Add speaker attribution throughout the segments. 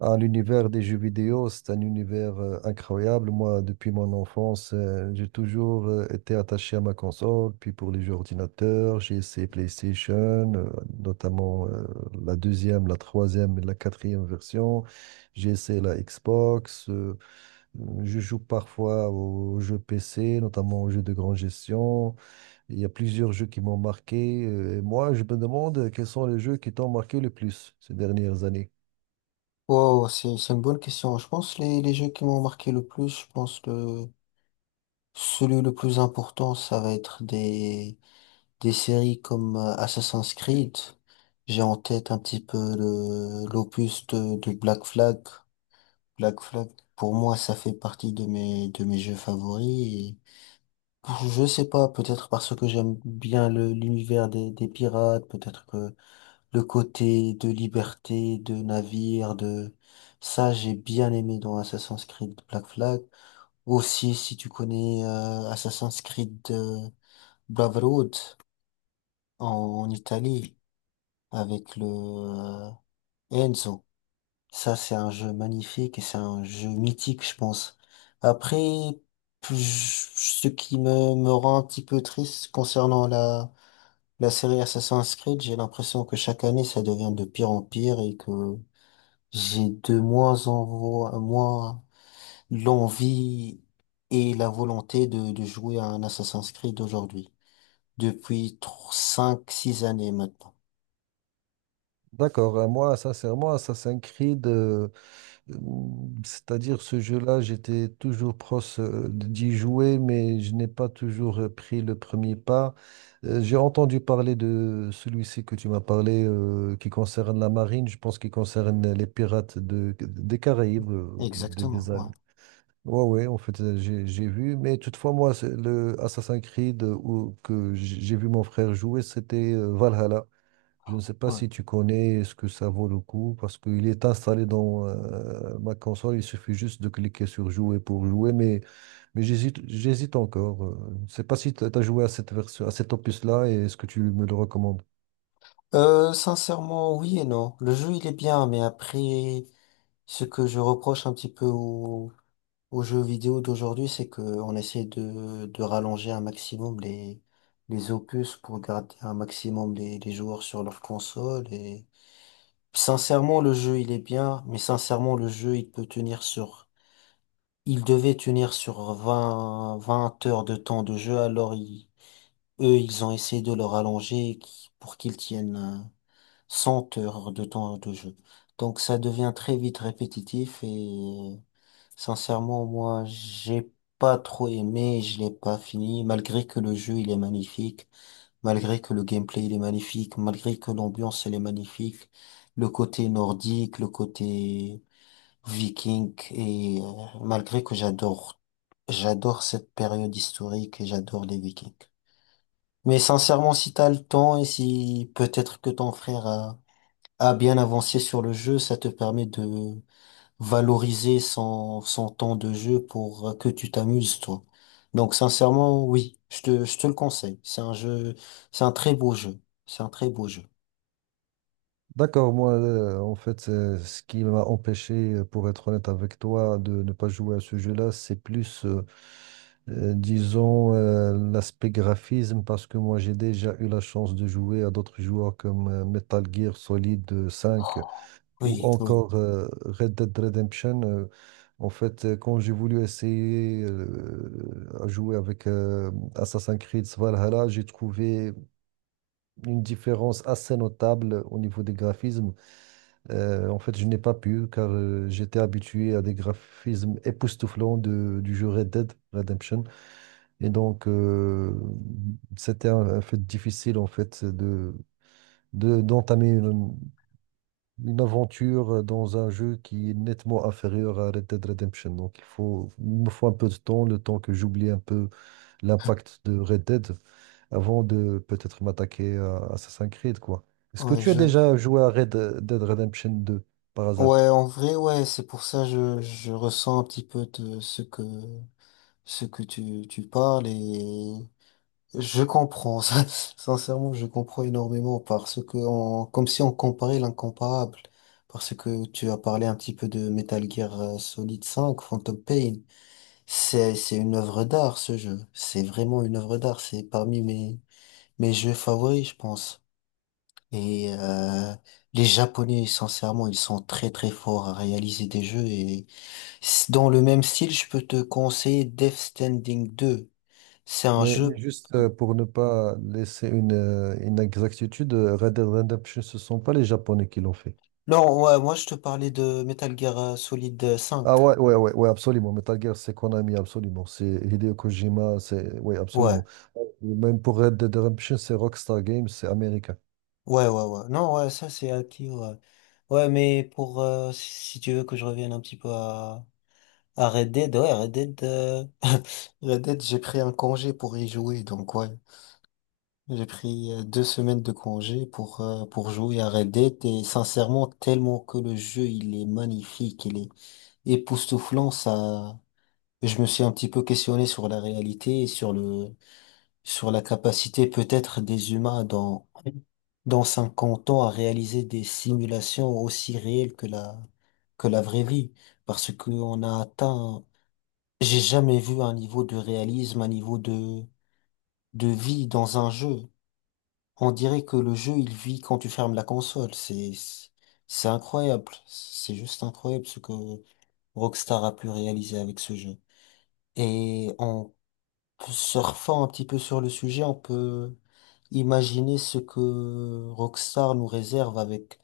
Speaker 1: Ah, l'univers des jeux vidéo, c'est un univers incroyable. Moi, depuis mon enfance, j'ai toujours été attaché à ma console. Puis pour les jeux ordinateurs, j'ai essayé PlayStation, notamment la deuxième, la troisième et la quatrième version. J'ai essayé la Xbox. Je joue parfois aux jeux PC, notamment aux jeux de grande gestion. Il y a plusieurs jeux qui m'ont marqué. Et moi, je me demande quels sont les jeux qui t'ont marqué le plus ces dernières années.
Speaker 2: Wow, c'est une bonne question. Je pense les jeux qui m'ont marqué le plus, je pense le celui le plus important, ça va être des séries comme Assassin's Creed. J'ai en tête un petit peu le l'opus de Black Flag. Black Flag, pour moi, ça fait partie de mes jeux favoris. Et je sais pas, peut-être parce que j'aime bien le l'univers des pirates, peut-être que le côté de liberté, de navire, de. Ça, j'ai bien aimé dans Assassin's Creed Black Flag. Aussi, si tu connais Assassin's Creed Brotherhood en, en Italie, avec le Enzo. Ça, c'est un jeu magnifique et c'est un jeu mythique, je pense. Après, ce qui me rend un petit peu triste concernant la série Assassin's Creed, j'ai l'impression que chaque année, ça devient de pire en pire et que j'ai de moins moins l'envie et la volonté de jouer à un Assassin's Creed aujourd'hui. Depuis 5 six années maintenant.
Speaker 1: D'accord. Moi sincèrement, Assassin's Creed, euh, c'est-à-dire ce jeu-là, j'étais toujours proche d'y jouer, mais je n'ai pas toujours pris le premier pas. J'ai entendu parler de celui-ci que tu m'as parlé, qui concerne la marine, je pense qu'il concerne les pirates de, des Caraïbes, des,
Speaker 2: Exactement, ouais,
Speaker 1: Ouais, ouais, en fait, j'ai vu, mais toutefois, moi, c'est le Assassin's Creed que j'ai vu mon frère jouer, c'était Valhalla. Je ne sais pas
Speaker 2: ouais.
Speaker 1: si tu connais ce que ça vaut le coup parce qu'il est installé dans ma console. Il suffit juste de cliquer sur jouer pour jouer, mais j'hésite encore. Je ne sais pas si tu as joué à cette version, à cet opus-là et est-ce que tu me le recommandes?
Speaker 2: Sincèrement, oui et non. Le jeu, il est bien, mais après, ce que je reproche un petit peu aux jeux vidéo d'aujourd'hui, c'est qu'on essaie de rallonger un maximum les opus pour garder un maximum les joueurs sur leur console. Et sincèrement, le jeu, il est bien, mais sincèrement, le jeu, il peut tenir sur. Il devait tenir sur vingt heures de temps de jeu, alors eux, ils ont essayé de le rallonger pour qu'il tienne 100 heures de temps de jeu. Donc ça devient très vite répétitif et sincèrement, moi, j'ai pas trop aimé, je l'ai pas fini, malgré que le jeu, il est magnifique. Malgré que le gameplay il est magnifique, malgré que l'ambiance elle est magnifique, le côté nordique, le côté viking, et malgré que j'adore cette période historique et j'adore les vikings. Mais sincèrement, si t'as le temps et si peut-être que ton frère a bien avancé sur le jeu, ça te permet de valoriser son temps de jeu pour que tu t'amuses, toi. Donc, sincèrement, oui, je te le conseille. C'est un jeu, c'est un très beau jeu. C'est un très beau jeu.
Speaker 1: D'accord, moi, en fait, ce qui m'a empêché, pour être honnête avec toi, de ne pas jouer à ce jeu-là, c'est plus, disons, l'aspect graphisme, parce que moi, j'ai déjà eu la chance de jouer à d'autres joueurs comme Metal Gear Solid 5 ou
Speaker 2: Oui, oui.
Speaker 1: encore Red Dead Redemption. En fait, quand j'ai voulu essayer à jouer avec Assassin's Creed Valhalla, j'ai trouvé une différence assez notable au niveau des graphismes. En fait, je n'ai pas pu car j'étais habitué à des graphismes époustouflants du jeu Red Dead Redemption. Et donc, c'était un fait difficile en fait de, d'entamer une aventure dans un jeu qui est nettement inférieur à Red Dead Redemption. Donc, il faut, il me faut un peu de temps, le temps que j'oublie un peu l'impact de Red Dead avant de peut-être m'attaquer à Assassin's Creed, quoi. Est-ce que
Speaker 2: Ouais,
Speaker 1: tu as déjà joué à Red Dead Redemption 2 par hasard?
Speaker 2: ouais, en vrai, ouais, c'est pour ça je ressens un petit peu de ce que tu parles. Et je comprends, ça. Sincèrement, je comprends énormément parce que, comme si on comparait l'incomparable, parce que tu as parlé un petit peu de Metal Gear Solid 5, Phantom Pain, c'est une œuvre d'art, ce jeu, c'est vraiment une œuvre d'art, c'est parmi mes jeux favoris, je pense. Et les Japonais, sincèrement, ils sont très très forts à réaliser des jeux et dans le même style, je peux te conseiller Death Standing 2, c'est un
Speaker 1: Mais
Speaker 2: jeu.
Speaker 1: juste pour ne pas laisser une exactitude, Red Dead Redemption, ce ne sont pas les Japonais qui l'ont fait.
Speaker 2: Non, ouais, moi je te parlais de Metal Gear Solid 5.
Speaker 1: Ah ouais, ouais, ouais, ouais, absolument. Metal Gear, c'est Konami, absolument. C'est Hideo Kojima, c'est… Oui, absolument.
Speaker 2: Ouais,
Speaker 1: Même pour Red Dead Redemption, c'est Rockstar Games, c'est américain.
Speaker 2: ouais, ouais, ouais. Non, ouais, ça c'est acquis, ouais. Ouais, mais si tu veux que je revienne un petit peu à Red Dead, ouais, Red Dead, Red Dead, j'ai pris un congé pour y jouer, donc ouais. J'ai pris 2 semaines de congé pour jouer à Red Dead et sincèrement, tellement que le jeu, il est magnifique, il est époustouflant, ça, je me suis un petit peu questionné sur la réalité et sur la capacité peut-être des humains dans 50 ans à réaliser des simulations aussi réelles que la vraie vie. Parce qu'on a atteint, j'ai jamais vu un niveau de réalisme, un niveau de vie dans un jeu. On dirait que le jeu, il vit quand tu fermes la console. C'est incroyable. C'est juste incroyable ce que Rockstar a pu réaliser avec ce jeu. Et on Surfant un petit peu sur le sujet, on peut imaginer ce que Rockstar nous réserve avec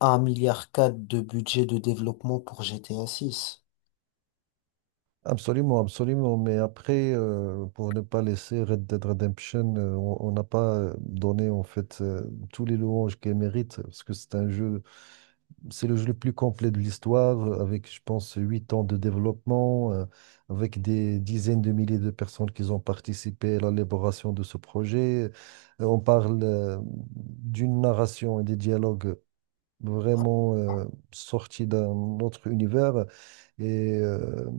Speaker 2: 1,4 milliard de budget de développement pour GTA 6.
Speaker 1: Absolument, absolument. Mais après, pour ne pas laisser Red Dead Redemption, on n'a pas donné en fait tous les louanges qu'elle mérite, parce que c'est un jeu, c'est le jeu le plus complet de l'histoire, avec, je pense, 8 ans de développement, avec des dizaines de milliers de personnes qui ont participé à l'élaboration de ce projet. On parle d'une narration et des dialogues vraiment
Speaker 2: Ouais.
Speaker 1: sorti d'un autre univers. Et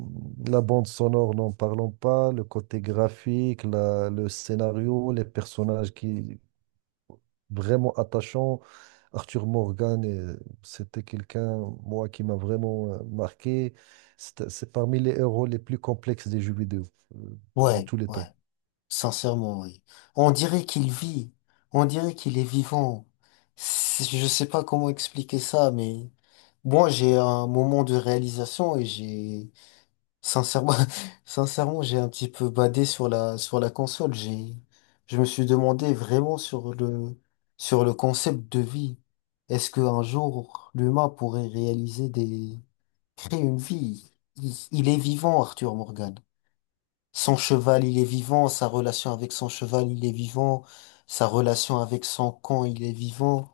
Speaker 1: la bande sonore, n'en parlons pas, le côté graphique, le scénario, les personnages qui vraiment attachants. Arthur Morgan, c'était quelqu'un, moi, qui m'a vraiment marqué. C'est parmi les héros les plus complexes des jeux vidéo euh, de
Speaker 2: Ouais,
Speaker 1: tous les
Speaker 2: ouais,
Speaker 1: temps.
Speaker 2: sincèrement, oui. On dirait qu'il vit, on dirait qu'il est vivant. Je sais pas comment expliquer ça, mais moi j'ai un moment de réalisation et j'ai Sincèrement, sincèrement, j'ai un petit peu badé sur la console. Je me suis demandé vraiment sur le concept de vie. Est-ce qu'un jour, l'humain pourrait créer une vie? Il est vivant, Arthur Morgan. Son cheval, il est vivant. Sa relation avec son cheval, il est vivant. Sa relation avec son camp, il est vivant.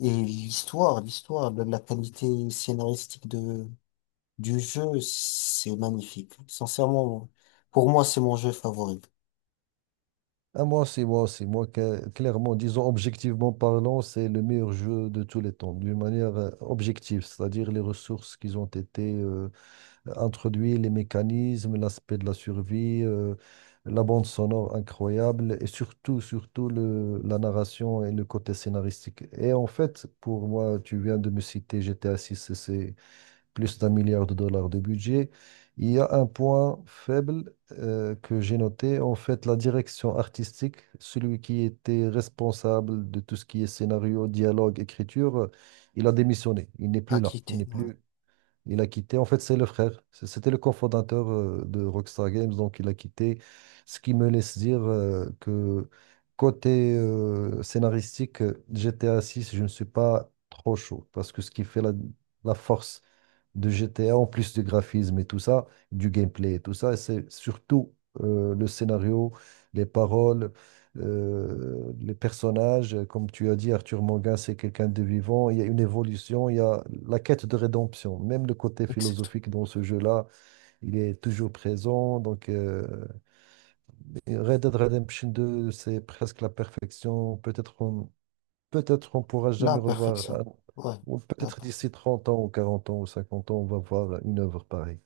Speaker 2: Et l'histoire, la qualité scénaristique de du jeu, c'est magnifique. Sincèrement, pour moi, c'est mon jeu favori.
Speaker 1: Ah, moi aussi, clairement, disons objectivement parlant, c'est le meilleur jeu de tous les temps, d'une manière objective, c'est-à-dire les ressources qui ont été introduites, les mécanismes, l'aspect de la survie, la bande sonore incroyable et surtout, surtout la narration et le côté scénaristique. Et en fait, pour moi, tu viens de me citer GTA 6, c'est plus d'un milliard de dollars de budget. Il y a un point faible que j'ai noté, en fait, la direction artistique, celui qui était responsable de tout ce qui est scénario, dialogue, écriture, il a démissionné, il n'est plus là, il
Speaker 2: Acquitté,
Speaker 1: n'est
Speaker 2: ouais.
Speaker 1: plus, il a quitté. En fait, c'est le frère, c'était le cofondateur de Rockstar Games, donc il a quitté, ce qui me laisse dire que côté scénaristique, GTA 6, je ne suis pas trop chaud parce que ce qui fait la force de GTA, en plus du graphisme et tout ça, du gameplay et tout ça. Et c'est surtout le scénario, les paroles, les personnages. Comme tu as dit, Arthur Morgan, c'est quelqu'un de vivant. Il y a une évolution, il y a la quête de rédemption. Même le côté
Speaker 2: Exactement.
Speaker 1: philosophique dans ce jeu-là, il est toujours présent. Donc, Red Dead Redemption 2, c'est presque la perfection. Peut-être qu'on pourra jamais
Speaker 2: La
Speaker 1: revoir,
Speaker 2: perfection. Ouais.
Speaker 1: ou
Speaker 2: La
Speaker 1: peut-être
Speaker 2: per-
Speaker 1: d'ici 30 ans ou 40 ans ou 50 ans, on va voir une œuvre pareille.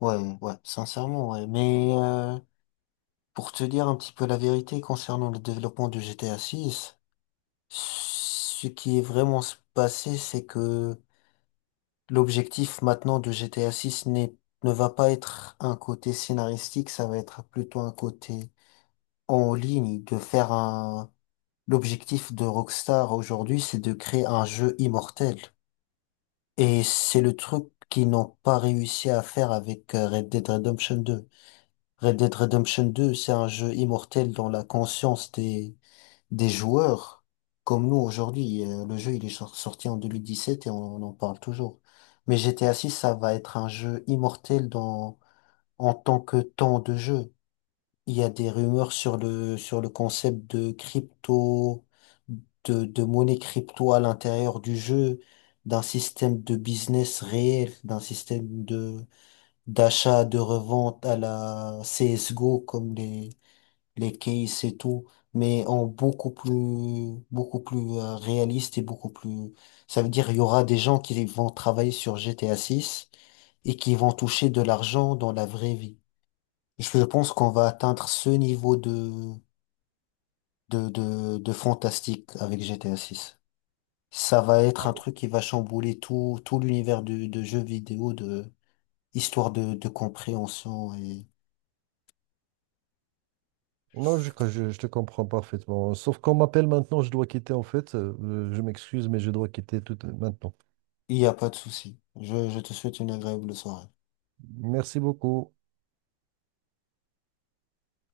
Speaker 2: Ouais, ouais, sincèrement, ouais. Mais pour te dire un petit peu la vérité concernant le développement de GTA 6, ce qui est vraiment se passé, c'est que l'objectif maintenant de GTA 6 n'est, ne va pas être un côté scénaristique, ça va être plutôt un côté en ligne, de faire L'objectif de Rockstar aujourd'hui, c'est de créer un jeu immortel. Et c'est le truc qu'ils n'ont pas réussi à faire avec Red Dead Redemption 2. Red Dead Redemption 2, c'est un jeu immortel dans la conscience des joueurs. Comme nous aujourd'hui, le jeu il est sorti en 2017 et on en parle toujours. Mais GTA 6, ça va être un jeu immortel en tant que temps de jeu. Il y a des rumeurs sur le concept de crypto, de monnaie crypto à l'intérieur du jeu, d'un système de business réel, d'achat, de revente à la CSGO comme les cases et tout, mais en beaucoup plus réaliste et beaucoup plus, ça veut dire il y aura des gens qui vont travailler sur GTA 6 et qui vont toucher de l'argent dans la vraie vie. Je pense qu'on va atteindre ce niveau de fantastique avec GTA 6. Ça va être un truc qui va chambouler tout l'univers de jeux vidéo, de histoire de compréhension et
Speaker 1: Non, je te comprends parfaitement. Sauf qu'on m'appelle maintenant, je dois quitter en fait. Je m'excuse, mais je dois quitter tout maintenant.
Speaker 2: il n'y a pas de souci. Je te souhaite une agréable soirée.
Speaker 1: Merci beaucoup.